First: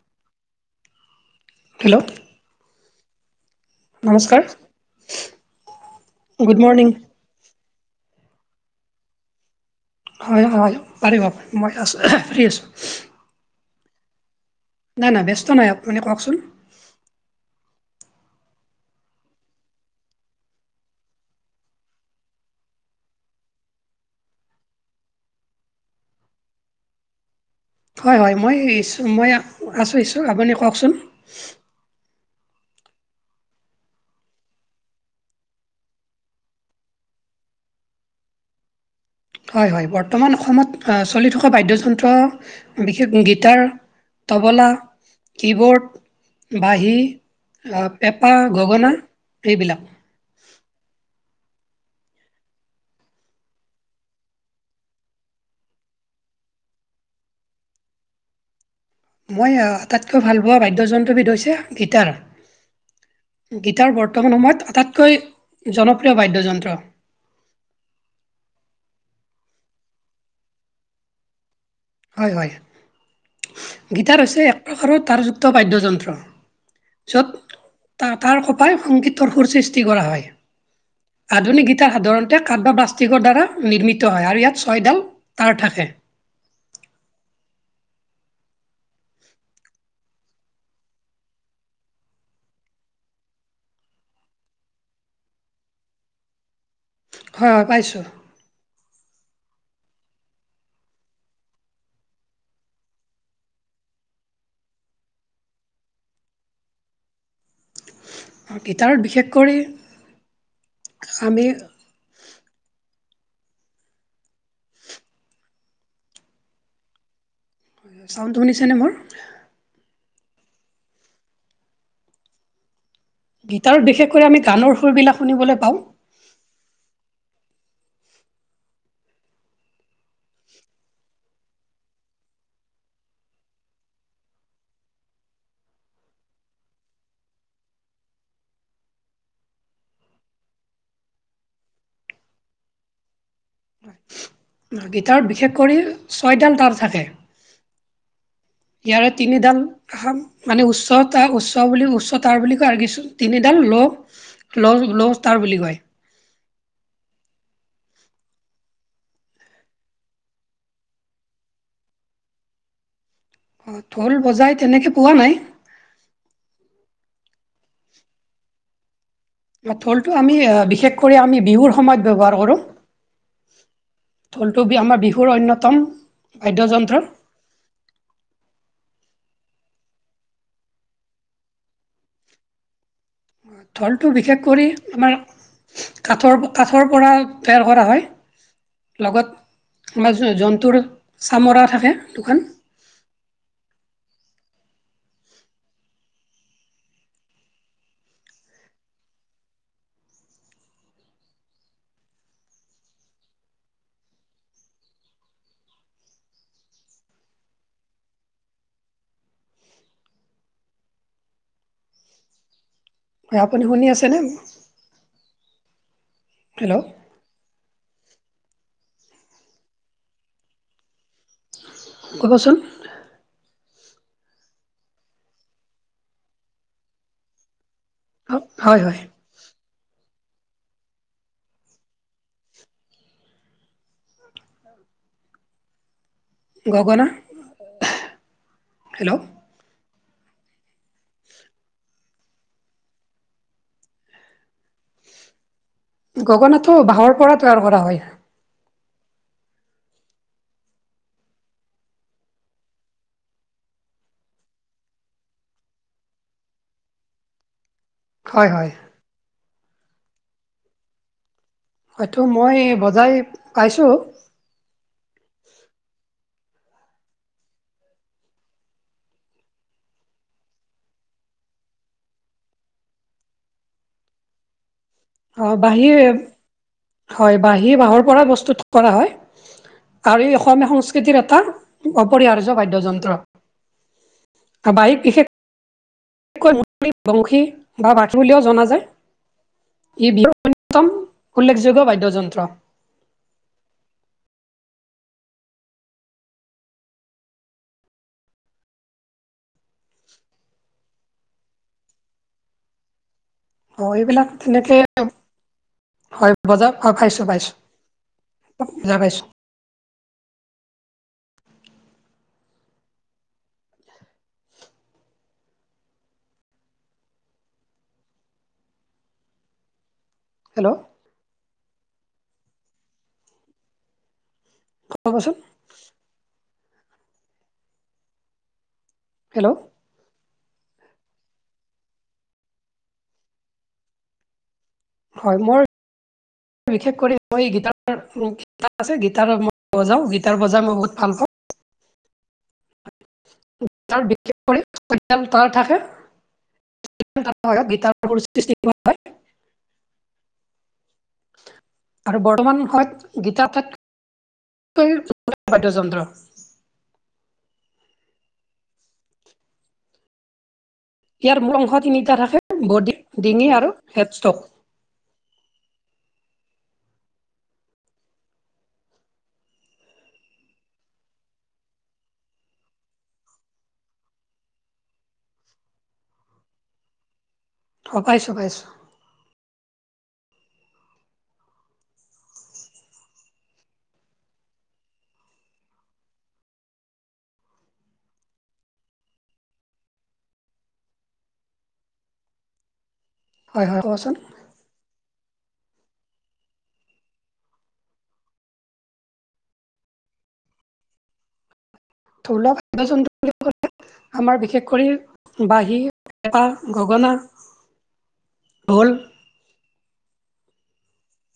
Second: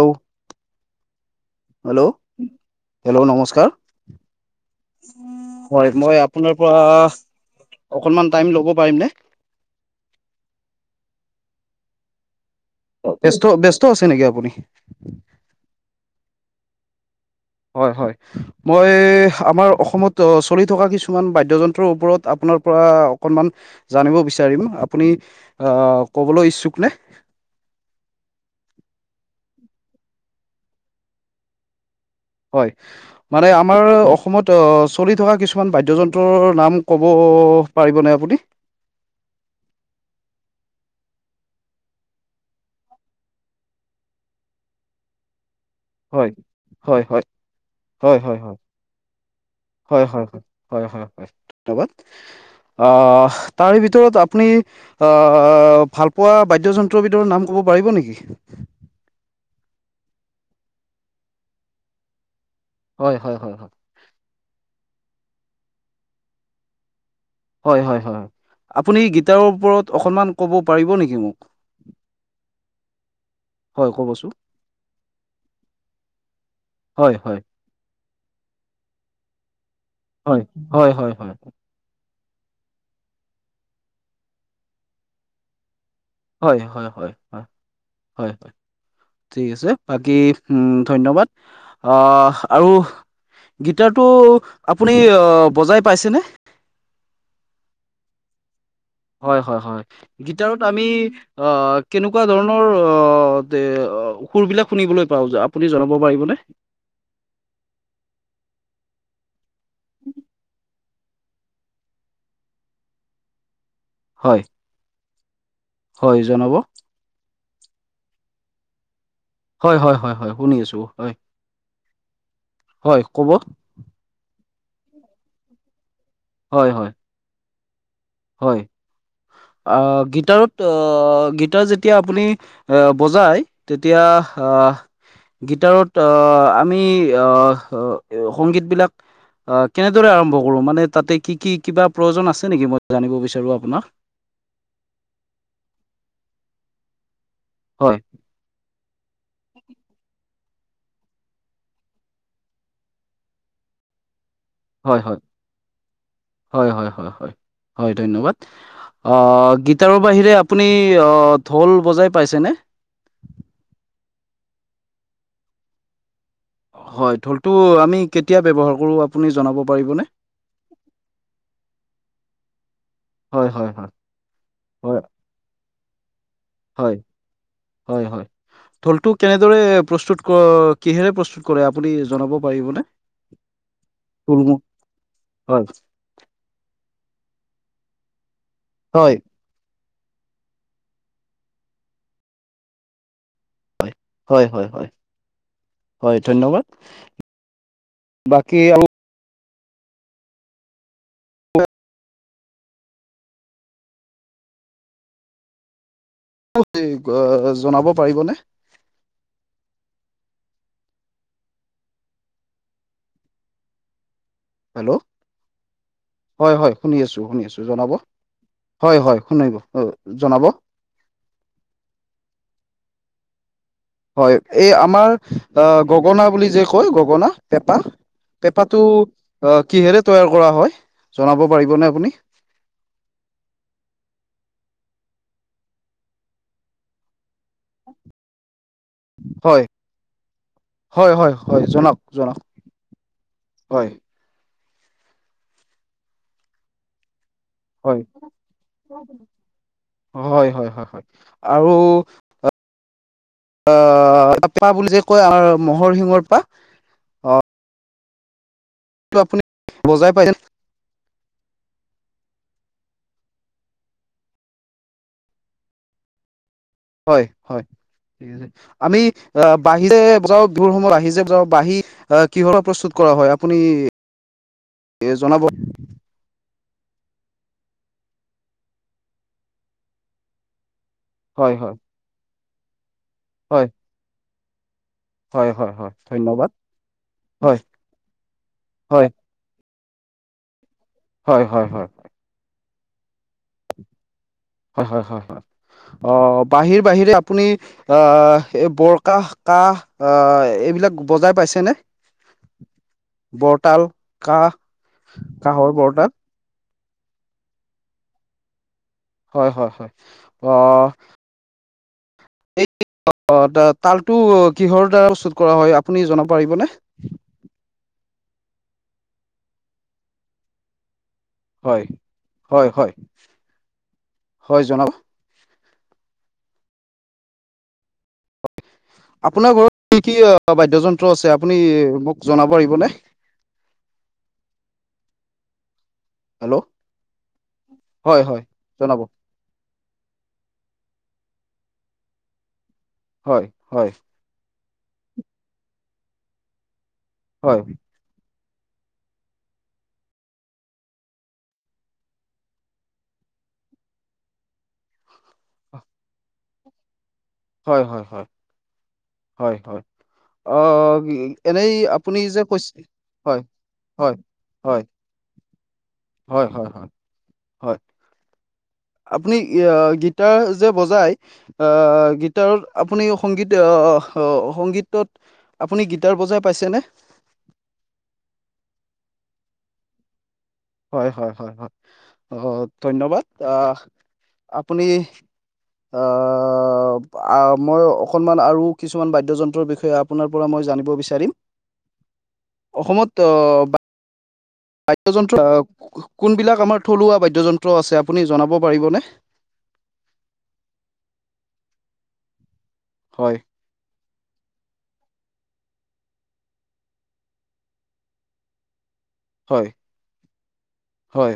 Hello? Hello hello নমস্কাৰ। নমস্কাৰ হয়, মই গুড আপোনাৰ পৰা মৰ্ণিং অকণমান টাইম লব পাৰিম নে? হয় হয় পাৰিব, মই আছ আহাঁ ফ্ৰী আছোঁ। অ ব্যস্ত - ব্যস্ত আছে নেকি আপুনি? নাই নাই ব্যস্ত নাই, আপুনি কওকচোন? হয় হয়। মই আমাৰ অসমত চলি থকা কিছুমান বাদ্যযন্ত্ৰৰ ওপৰত আপোনাৰ পৰা অকনমান জানিব বিচাৰিম? আপুনি আহ ক'বলৈ ইচ্ছুক নে? হয় হয়, মই ইচ্ছু মই আ আছোঁ ইচ্ছু, আপুনি কওকচোন? হয়। মানে আমাৰ অসমত চলি থকা কিছুমান বাদ্যযন্ত্ৰৰ নাম ক'ব পাৰিবনে আপুনি? হয় হয়, বৰ্তমান অসমত আ চলি থকা বাদ্যযন্ত্ৰ বিশেষ গীটাৰ তবলা, কি হয় বৰ্ড বাঁহী, হয় হয় আ হয় পেঁপা, হয় হয় গগনা এইবিলাক। হয় হয়। হয় হয় ধন্যবাদ, আহ তাৰ ভিতৰত আপুনি আহ ভালপোৱা বাদ্যযন্ত্ৰৰ ভিতৰত নাম কব পাৰিব নেকি? মই আটাইতকৈ ভাল পোৱা বাদ্যযন্ত্ৰবিধ হৈছে গীটাৰ, হয় হয় হয় হয় গীটাৰ বৰ তমান সময়ত আটাইতকৈ জনপ্ৰিয় বাদ্যযন্ত্ৰ। হয় হয় হয়, আপুনি গীটাৰৰ ওপৰত অকনমান ক'ব পাৰিব নেকি মোক? হয় হয়। হয় গীটাৰ ক'বচোন হৈছে এক প্ৰকাৰৰ তাৰযুক্ত বাদ্যযন্ত্ৰ হয় হয় য'ত তা তাৰ কপাই সংগীতৰ সুৰ সৃষ্টি কৰা হয়, হয় হয় হয় আধুনিক গীতাৰ সাধাৰণ এতে কাঠ বা প্লাষ্টিকৰ দ্বাৰা নিৰ্মিত হয় আৰু ইয়াত ছয়ডাল তাঁৰ থাকে। হয় হয় হয় হয় হয়। ঠিক আছে, বাকী উম ধন্যবাদ আহ আৰু গীটাৰটো আপুনি অ বজাই পাইছেনে? ধৰা পাইছোঁ। হয় হয় হয়, গিটাৰত আমি অ কেনেকুৱা ধৰণৰ অ তে অ সুৰবিলাক শুনিবলৈ পাও যে আপুনি জনাব পাৰিবনে? গীটাৰ বিশেষ কৰি খামি হয়ঁ! হয়ঁ জনাব। ছাউণ্ডটো শুনিছেনে মোৰ? হয়ঁ হয়ঁ হয়ঁ হয়ঁ শুনি আছো হয়ঁ হয়ঁ ক'ব। তাৰ বিশেষকৈ আমি গানৰ সুৰবিলাক শুনিবলৈ পাওঁ। হয়ঁ হয়ঁ। হয়ঁ আহ গিটাৰত গিটাৰ যেতিয়া আপুনি এ বজাই তেতিয়া আহ হা গীটাৰত আহ আমি আহ সংগীত বিলাক অঁ কেনেদৰে আৰম্ভ কৰো মানে তাতে কি কি কিবা প্ৰয়োজন আছে নেকি মই জানিব বিচাৰো আপোনাক। গীটাৰত বিশেষ কৰি ছয়ডাল তাৰ থাকে। হয়ঁ! ইয়াৰে তিনিডাল- সান উচ্চতা উচ্চ বুলি উচ্চতাৰ বুলি কয় আৰু কিছু তিনিডাল ল' লজ্ লজতাৰ বুলি কয়। হয়ঁ হয়ঁ হয়ঁ হয়ঁ হয়ঁ ধন্যবাদ। অঁ গীটাৰৰ বাহিৰে আপুনি ঢোল বজাই পাইছেনে? অঁ ঢোল বজাই তেনেকৈ পোৱা নাই। হয়ঁ ঢোলটো আমি কেতিয়া ব্যৱহাৰ কৰোঁ। আপুনি জনাব পাৰিবনে ঢোলটো আমি বিশেষকৈ আমি বিহুৰ সময়ত ব্যৱহাৰ কৰো। হয়, হয়, হয়, ঢোলটো বি আমাৰ হয়, বিহুৰ অন্যতম বাদ্যযন্ত্ৰ। হয়ঁ হয়ঁ। ঢোলটো কেনেদৰে প্ৰস্তুত ক কিহেৰে প্ৰস্তুত কৰে আপুনি জনাব পাৰিবনে? ঢোলটো বিশেষ ঢোলমু কৰি আমাৰ হয়, কাঠৰ কাঠৰ পৰা তৈয়াৰ কৰা হয় হয়, লগত আমাৰ জন্তুৰ চামৰা থাকে দোখান হয়ঁ হয়ঁ হয়ঁ হয়ঁ হয়ঁ ধন্যবাদ। বাকী আমি যলদি জনাব পাৰিবনে হয়ঁ আপুনি শুনি আছেনে? হেল্লৌ' হয়ঁ হয়ঁ হেল্ল' শুনি আছোঁ! শুনি আছো জনাব হয়ঁ হয়ঁ শুনিলো অঁ জনাব। ক'বচোন হয়ঁ এই আমাৰ আ গগনা বুলি যে কয় গগনা পেঁপা অ, হয় পেপাটো হয় অঁ কিহেৰে তৈয়াৰ কৰা হয় জনাব পাৰিবনে আপুনি? গগনা হেল্লৌ! হয়ঁ হয়ঁ হয়ঁ হয়ঁ জনাওক জনাওক হয়ঁ। গগনাটো বাঁহৰ পৰত হয়ঁ হয়ঁ হয়ঁ হয়ঁ হয়ঁ আৰু- আহ পেঁপা বুলি যে কয় মহ'ৰ শিঙৰ পেঁপা হয়ঁ হয়ঁ! এইটো আপুনি বজাই পাইছে নে? হয়টো মই বজাই পাইছোঁ। হয়ঁ হয়ঁ ঠিক আছে আমি আহ বাহিৰে যাওঁ বিহুৰ সময়ত বাহি যে যাওঁ বাঁহি। আহ কিহৰে প্ৰস্তুত কৰা হয় আপুনি এ জনাব অ বাহেৰে হয় বাঁহী বাঁহৰ পৰা বস্তুত কৰা হয়। আৰু এই অসমীয়া সং সংস্কৃতিৰ এটা হয় হয় অপৰিহাৰ্য বাদ্যযন্ত্ৰ। হয় ত বাহী বিষেশ হয় হয় হয় ধন্যবাদ কৈ বংশী হয় বা বাথলি বুলিও জনা যায় হয় ই বিহুৰ অন্যতম হয় হয় উল্লেখযোগ্য হয় বাদ্যযন্ত্ৰ হয় হয় হয় হয় অ বাহিৰ বাহিৰে আপুনি আহ এই বৰ কাহ কাহ আহ এইবিলাক বজাই পাইছেনে অ বৰতাল এইবিলাক কাহ কাহৰ বৰতাল বজাৰ অ পাইছো পাইছো বজাৰ পাইছো হয় হয় হয় অ এই তালটো কিহৰ দ্বাৰা প্ৰস্তুত কৰা হয় আপুনি জনাব পাৰিবনে হেল্ল' হয় হয় হয় হয় জনাব ক'ব'চোন আপোনাৰ হেল্ল' ঘৰত কি কি বাদ্যযন্ত্ৰ আছে আপুনি মোক জনাব পাৰিবনে হয় মোৰ হেল্ল' বিশষ কৰি মই হয়, হয় জনাব। গিটাৰত বজাওঁ গীটাৰ বজাই মই বহুত ভাল পাওঁ হয় হয় হয়, হয়, [unintelligible] সৃষ্টি হয় আৰু বৰ্তমান সময়ত গীতাৰ ঠাইত [unintelligible] হয় হয় হয় হয় হয় অ ইয়াৰ মূল অংশ এনেই তিনিটা আপুনি থাকে যে কৈছে বডি হয় ডিঙি আৰু হয় হেডষ্টক হয় হয় হয় হয় হয় আপুনি গীটাৰ যে বজাই আহ গীটাৰত আপুনি সংগীত আহ সংগীতত আপুনি গীটাৰ বজাই পাইছেনে অঁ পাইছোঁ পাইছোঁ হয় হয় হয় হয় অ ধন্যবাদ আপুনি আ মই অকণমান আৰু কিছুমান বাদ্য যন্ত্ৰৰ বিষয়ে এই আপোনাৰ পৰা মই জানিব বিচাৰিম অসমত অ বা ক'বচোন বাদ্যযন্ত্ৰ কোনবিলাক আমাৰ থলুৱা বাদ্যযন্ত্ৰ আছে আপুনি জনাব পাৰিবনে? থলোৱা বাদ্য যন্ত্ৰ বুলি হয়, ক'লে আমাৰ বিশেষ কৰি বাঁহী বা গগনা ভ'ল হয় হয়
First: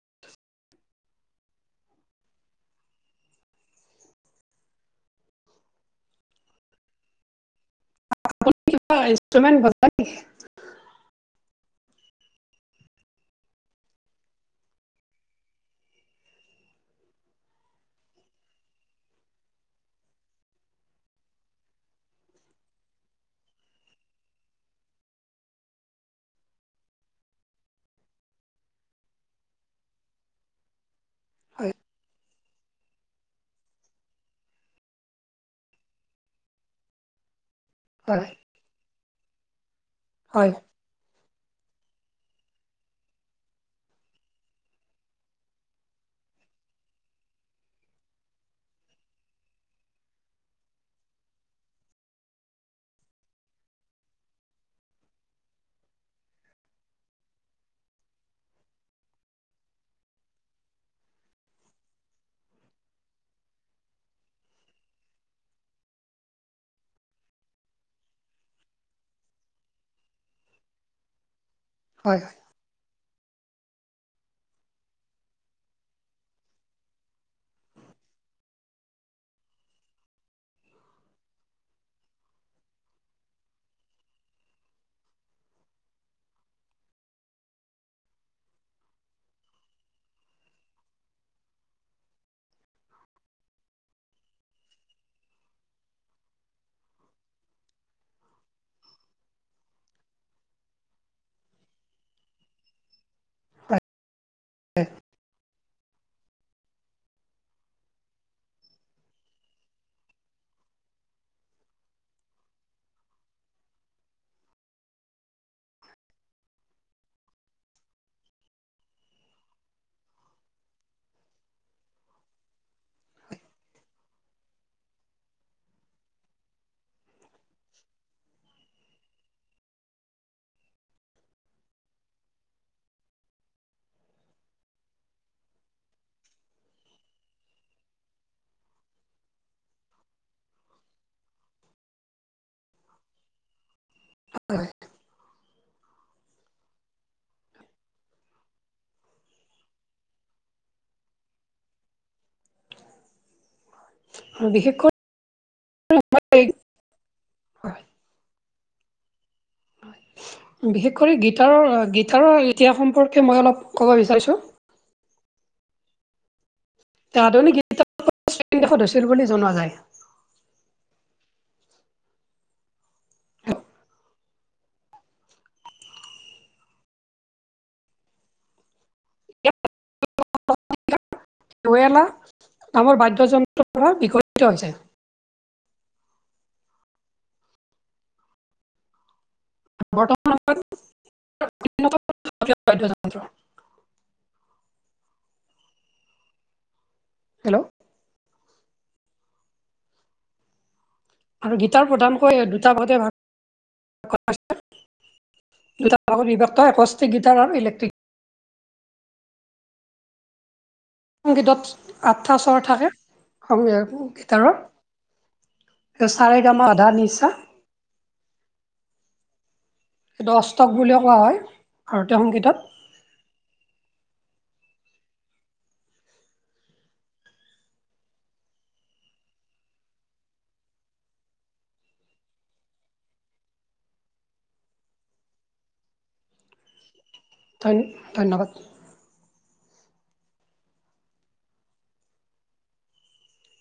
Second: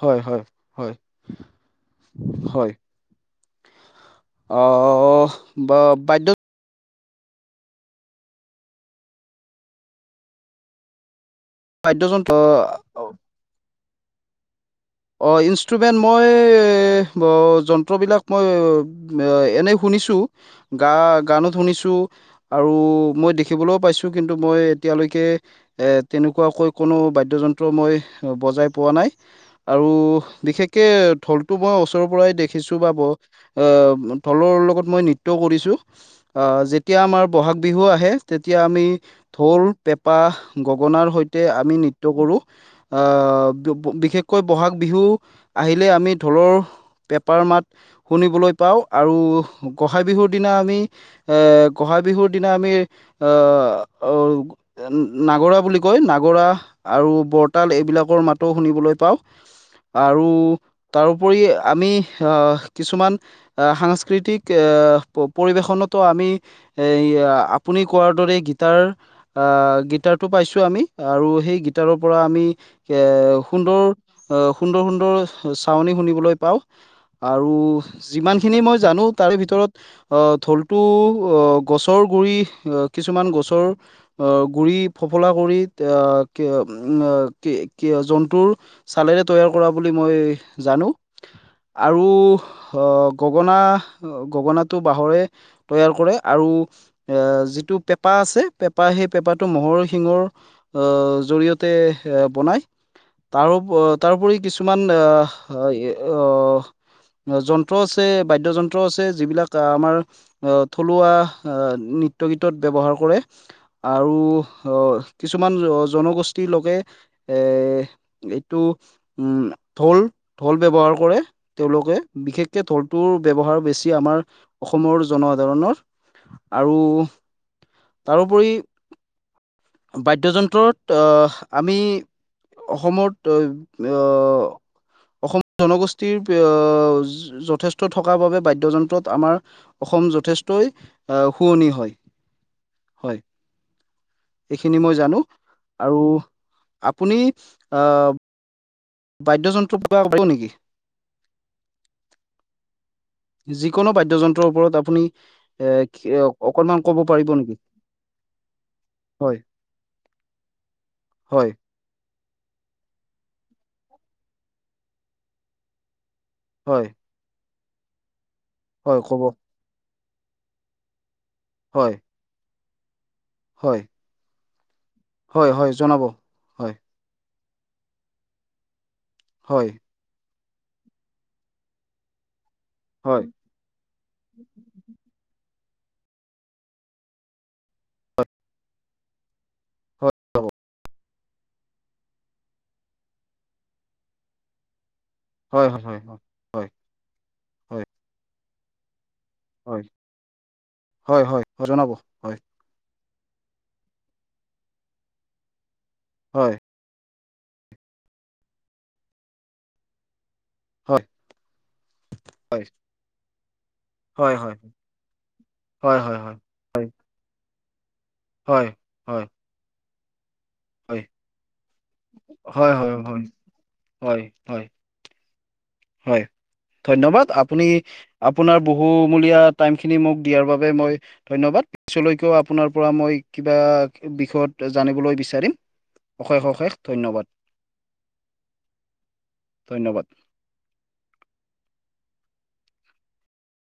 হয় হয় হয় হয় অ ব বাধ্য আপুনি কিবা ইনষ্ট্ৰুমেণ্ট বজাই নেকি বাদ্যযন্ত্ৰ অঁ ইনষ্ট্ৰুমেণ্ট মই ব যন্ত্ৰবিলাক মই এ এনেই শুনিছো গা গান শুনিছো। আৰু মই দেখিবলৈও পাইছোঁ কিন্তু মই এতিয়ালৈকে - এ তেনেকুৱাকৈ কোনো বাদ্যযন্ত্ৰ মই বজাই পোৱা নাই। আৰু বিশেষকে ঢোলটো হয় মই ওচৰৰ পৰাই দেখিছো বা ব- অ, ঢোলৰ লগত মই নৃত্যও কৰিছোঁ, আ যে তিয়া আমাৰ বহাগ বিহু আহে হয় তেতিয়া আমি ঢোল পেঁপা হয় গ- গণাৰ সৈতে আমি নৃত্য কৰোঁ। অ বিশেষ - কৈ বহাগ বিহু আহিলে আমি ঢোলৰ, পেপাৰ মাত- শুনিবলৈ পাওঁ আৰু গোঁসাঁই বিহুৰ দিনা আমি - এ গোঁসাই বিহুৰ দিনা আমি আহ আহ নাগৰা বুলি কয় নাগৰা আৰু বৰতাল এইবিলাকৰ মাতো শুনিবলৈ পাওঁ। আৰু তাৰো ওপৰি আমি আ কিছুমান - আ সাংস্কৃতিক আ পৰিৱেশনতো আমি- এইয়া আপুনি কোৱাৰ দৰে গীটাৰ- আহ গীটাৰটো পাইছো আমি আৰু সেই গীটাৰৰ পৰা হয় আমি এ সুন্দৰ- আ সুন্দৰ সুন্দৰ চাউনি শুনিবলৈ পাওঁ। আৰু যিমানখিনি মই জানো তাৰে ভিতৰত - অ ঢোলটো অ গছৰ গুৰি আ কিছুমান গছৰ- আ গুৰি ফফলা কৰি এয়া কীয়া ওৱা তিয়া জন্তুৰ- চালেৰে তৈয়াৰ কৰা বুলি মই জানো। আৰু - আ গগনা গগনাটো বাঁহৰে তৈয়াৰ কৰে, আৰু - এ যিটো পেঁপা আছে পেঁপা সেই পেঁপাটো ম'হৰ শিঙৰ- আ জৰিয়তে এ বনায়, তাৰো- অ হয় তাৰো ওপৰি কিছুমান আহ আহ যন্ত্ৰ আছে বাদ্যযন্ত্ৰ আছে যিবিলাক আমাৰ- অঁ থলুৱা আহ নৃত্য গীতত ব্যৱহাৰ কৰে। আৰু কিছুমান জনগোষ্ঠীৰ লোকে এ টো উম ঢোল ঢোল ব্যৱহাৰ কৰে। তেওঁলোকে বিশেষকে ঢোলটোৰ ব্যৱহাৰ বেছি আমাৰ অসমৰ জনসাধাৰণৰ। আৰু তাৰো ওপৰি - বাদ্যযন্ত্ৰত আমি অসমত- তইব এ অ অসমৰ জনগোষ্ঠীৰ এয় যথেষ্ট থকাৰ বাবে বাদ্যযন্ত্ৰত আমাৰ- অসম যথেষ্টই অ শুৱনি হয়, হয়। হয় এইখিনি মই জানো, আৰু আপুনি আ- বাদ্যযন্ত্ৰৰ ওপৰত কিবা ক'ব নেকি? যিকোনো বাদ্যযন্ত্ৰৰ বিশেষ ওপৰত আপুনি এ কিয় কৰি - অকনমান কব পাৰিব নেকি? হয়। বিশেষ কৰি হয় গীটাৰৰ গীটাৰৰ ইতিহাস সম্পৰ্কে মই অলপ ক'ব বিচাৰিছোঁ। হয়। আধুনিক গীটাৰ খন চীন দেশত হয় হৈছিল ক'ব বুলি জনোৱা যায়। হয়। হয়। হয়, হয়, জনাব হয়। ইয়াত হয়। [unintelligible] কামৰ হয় বাদ্যযন্ত্ৰৰ পৰা বিকসিত হৈছে। হয় বৰ্তমান, [unintelligible] বাদ্য যন্ত্ৰ। হয়, হয়, হয়। হেল্ল'। হয় হয়। হয় হয় হয় আৰু গীটাৰ জনাব হয় প্ৰধানকৈ দু দুটা ভাগতে ভাগ কৰা হৈছে, দুটা ভাগত হয় বিভক্ত গীতাৰৰ, ইলেকট্ৰিক হয় সংগীতত, আঠটা স্বৰ হয় থাকে হয় গীটাৰৰ। হয় হয় হয় হয় সা হয় ৰে গা মা পা ধা নি সা। হয়, হয়। দষ্টক বুলি কোৱা হয়, ভাৰতীয় সংগীতত। হয়, হয়। হয়, হয়। হয়, ধন্যবাদ, আপুনি আপোনাৰ বহুমূলীয়া টাইম খিনি মোক দিয়াৰ বাবে মই ধন্যবাদ, পিছলৈকে আপোনাৰ পৰা মই কিবা বিষয়ত জানিবলৈ বিচাৰিম। অশেষ, অশেষ ধন্যবাদ। ধন্য, ধন্যবাদ। ধন্যবাদ।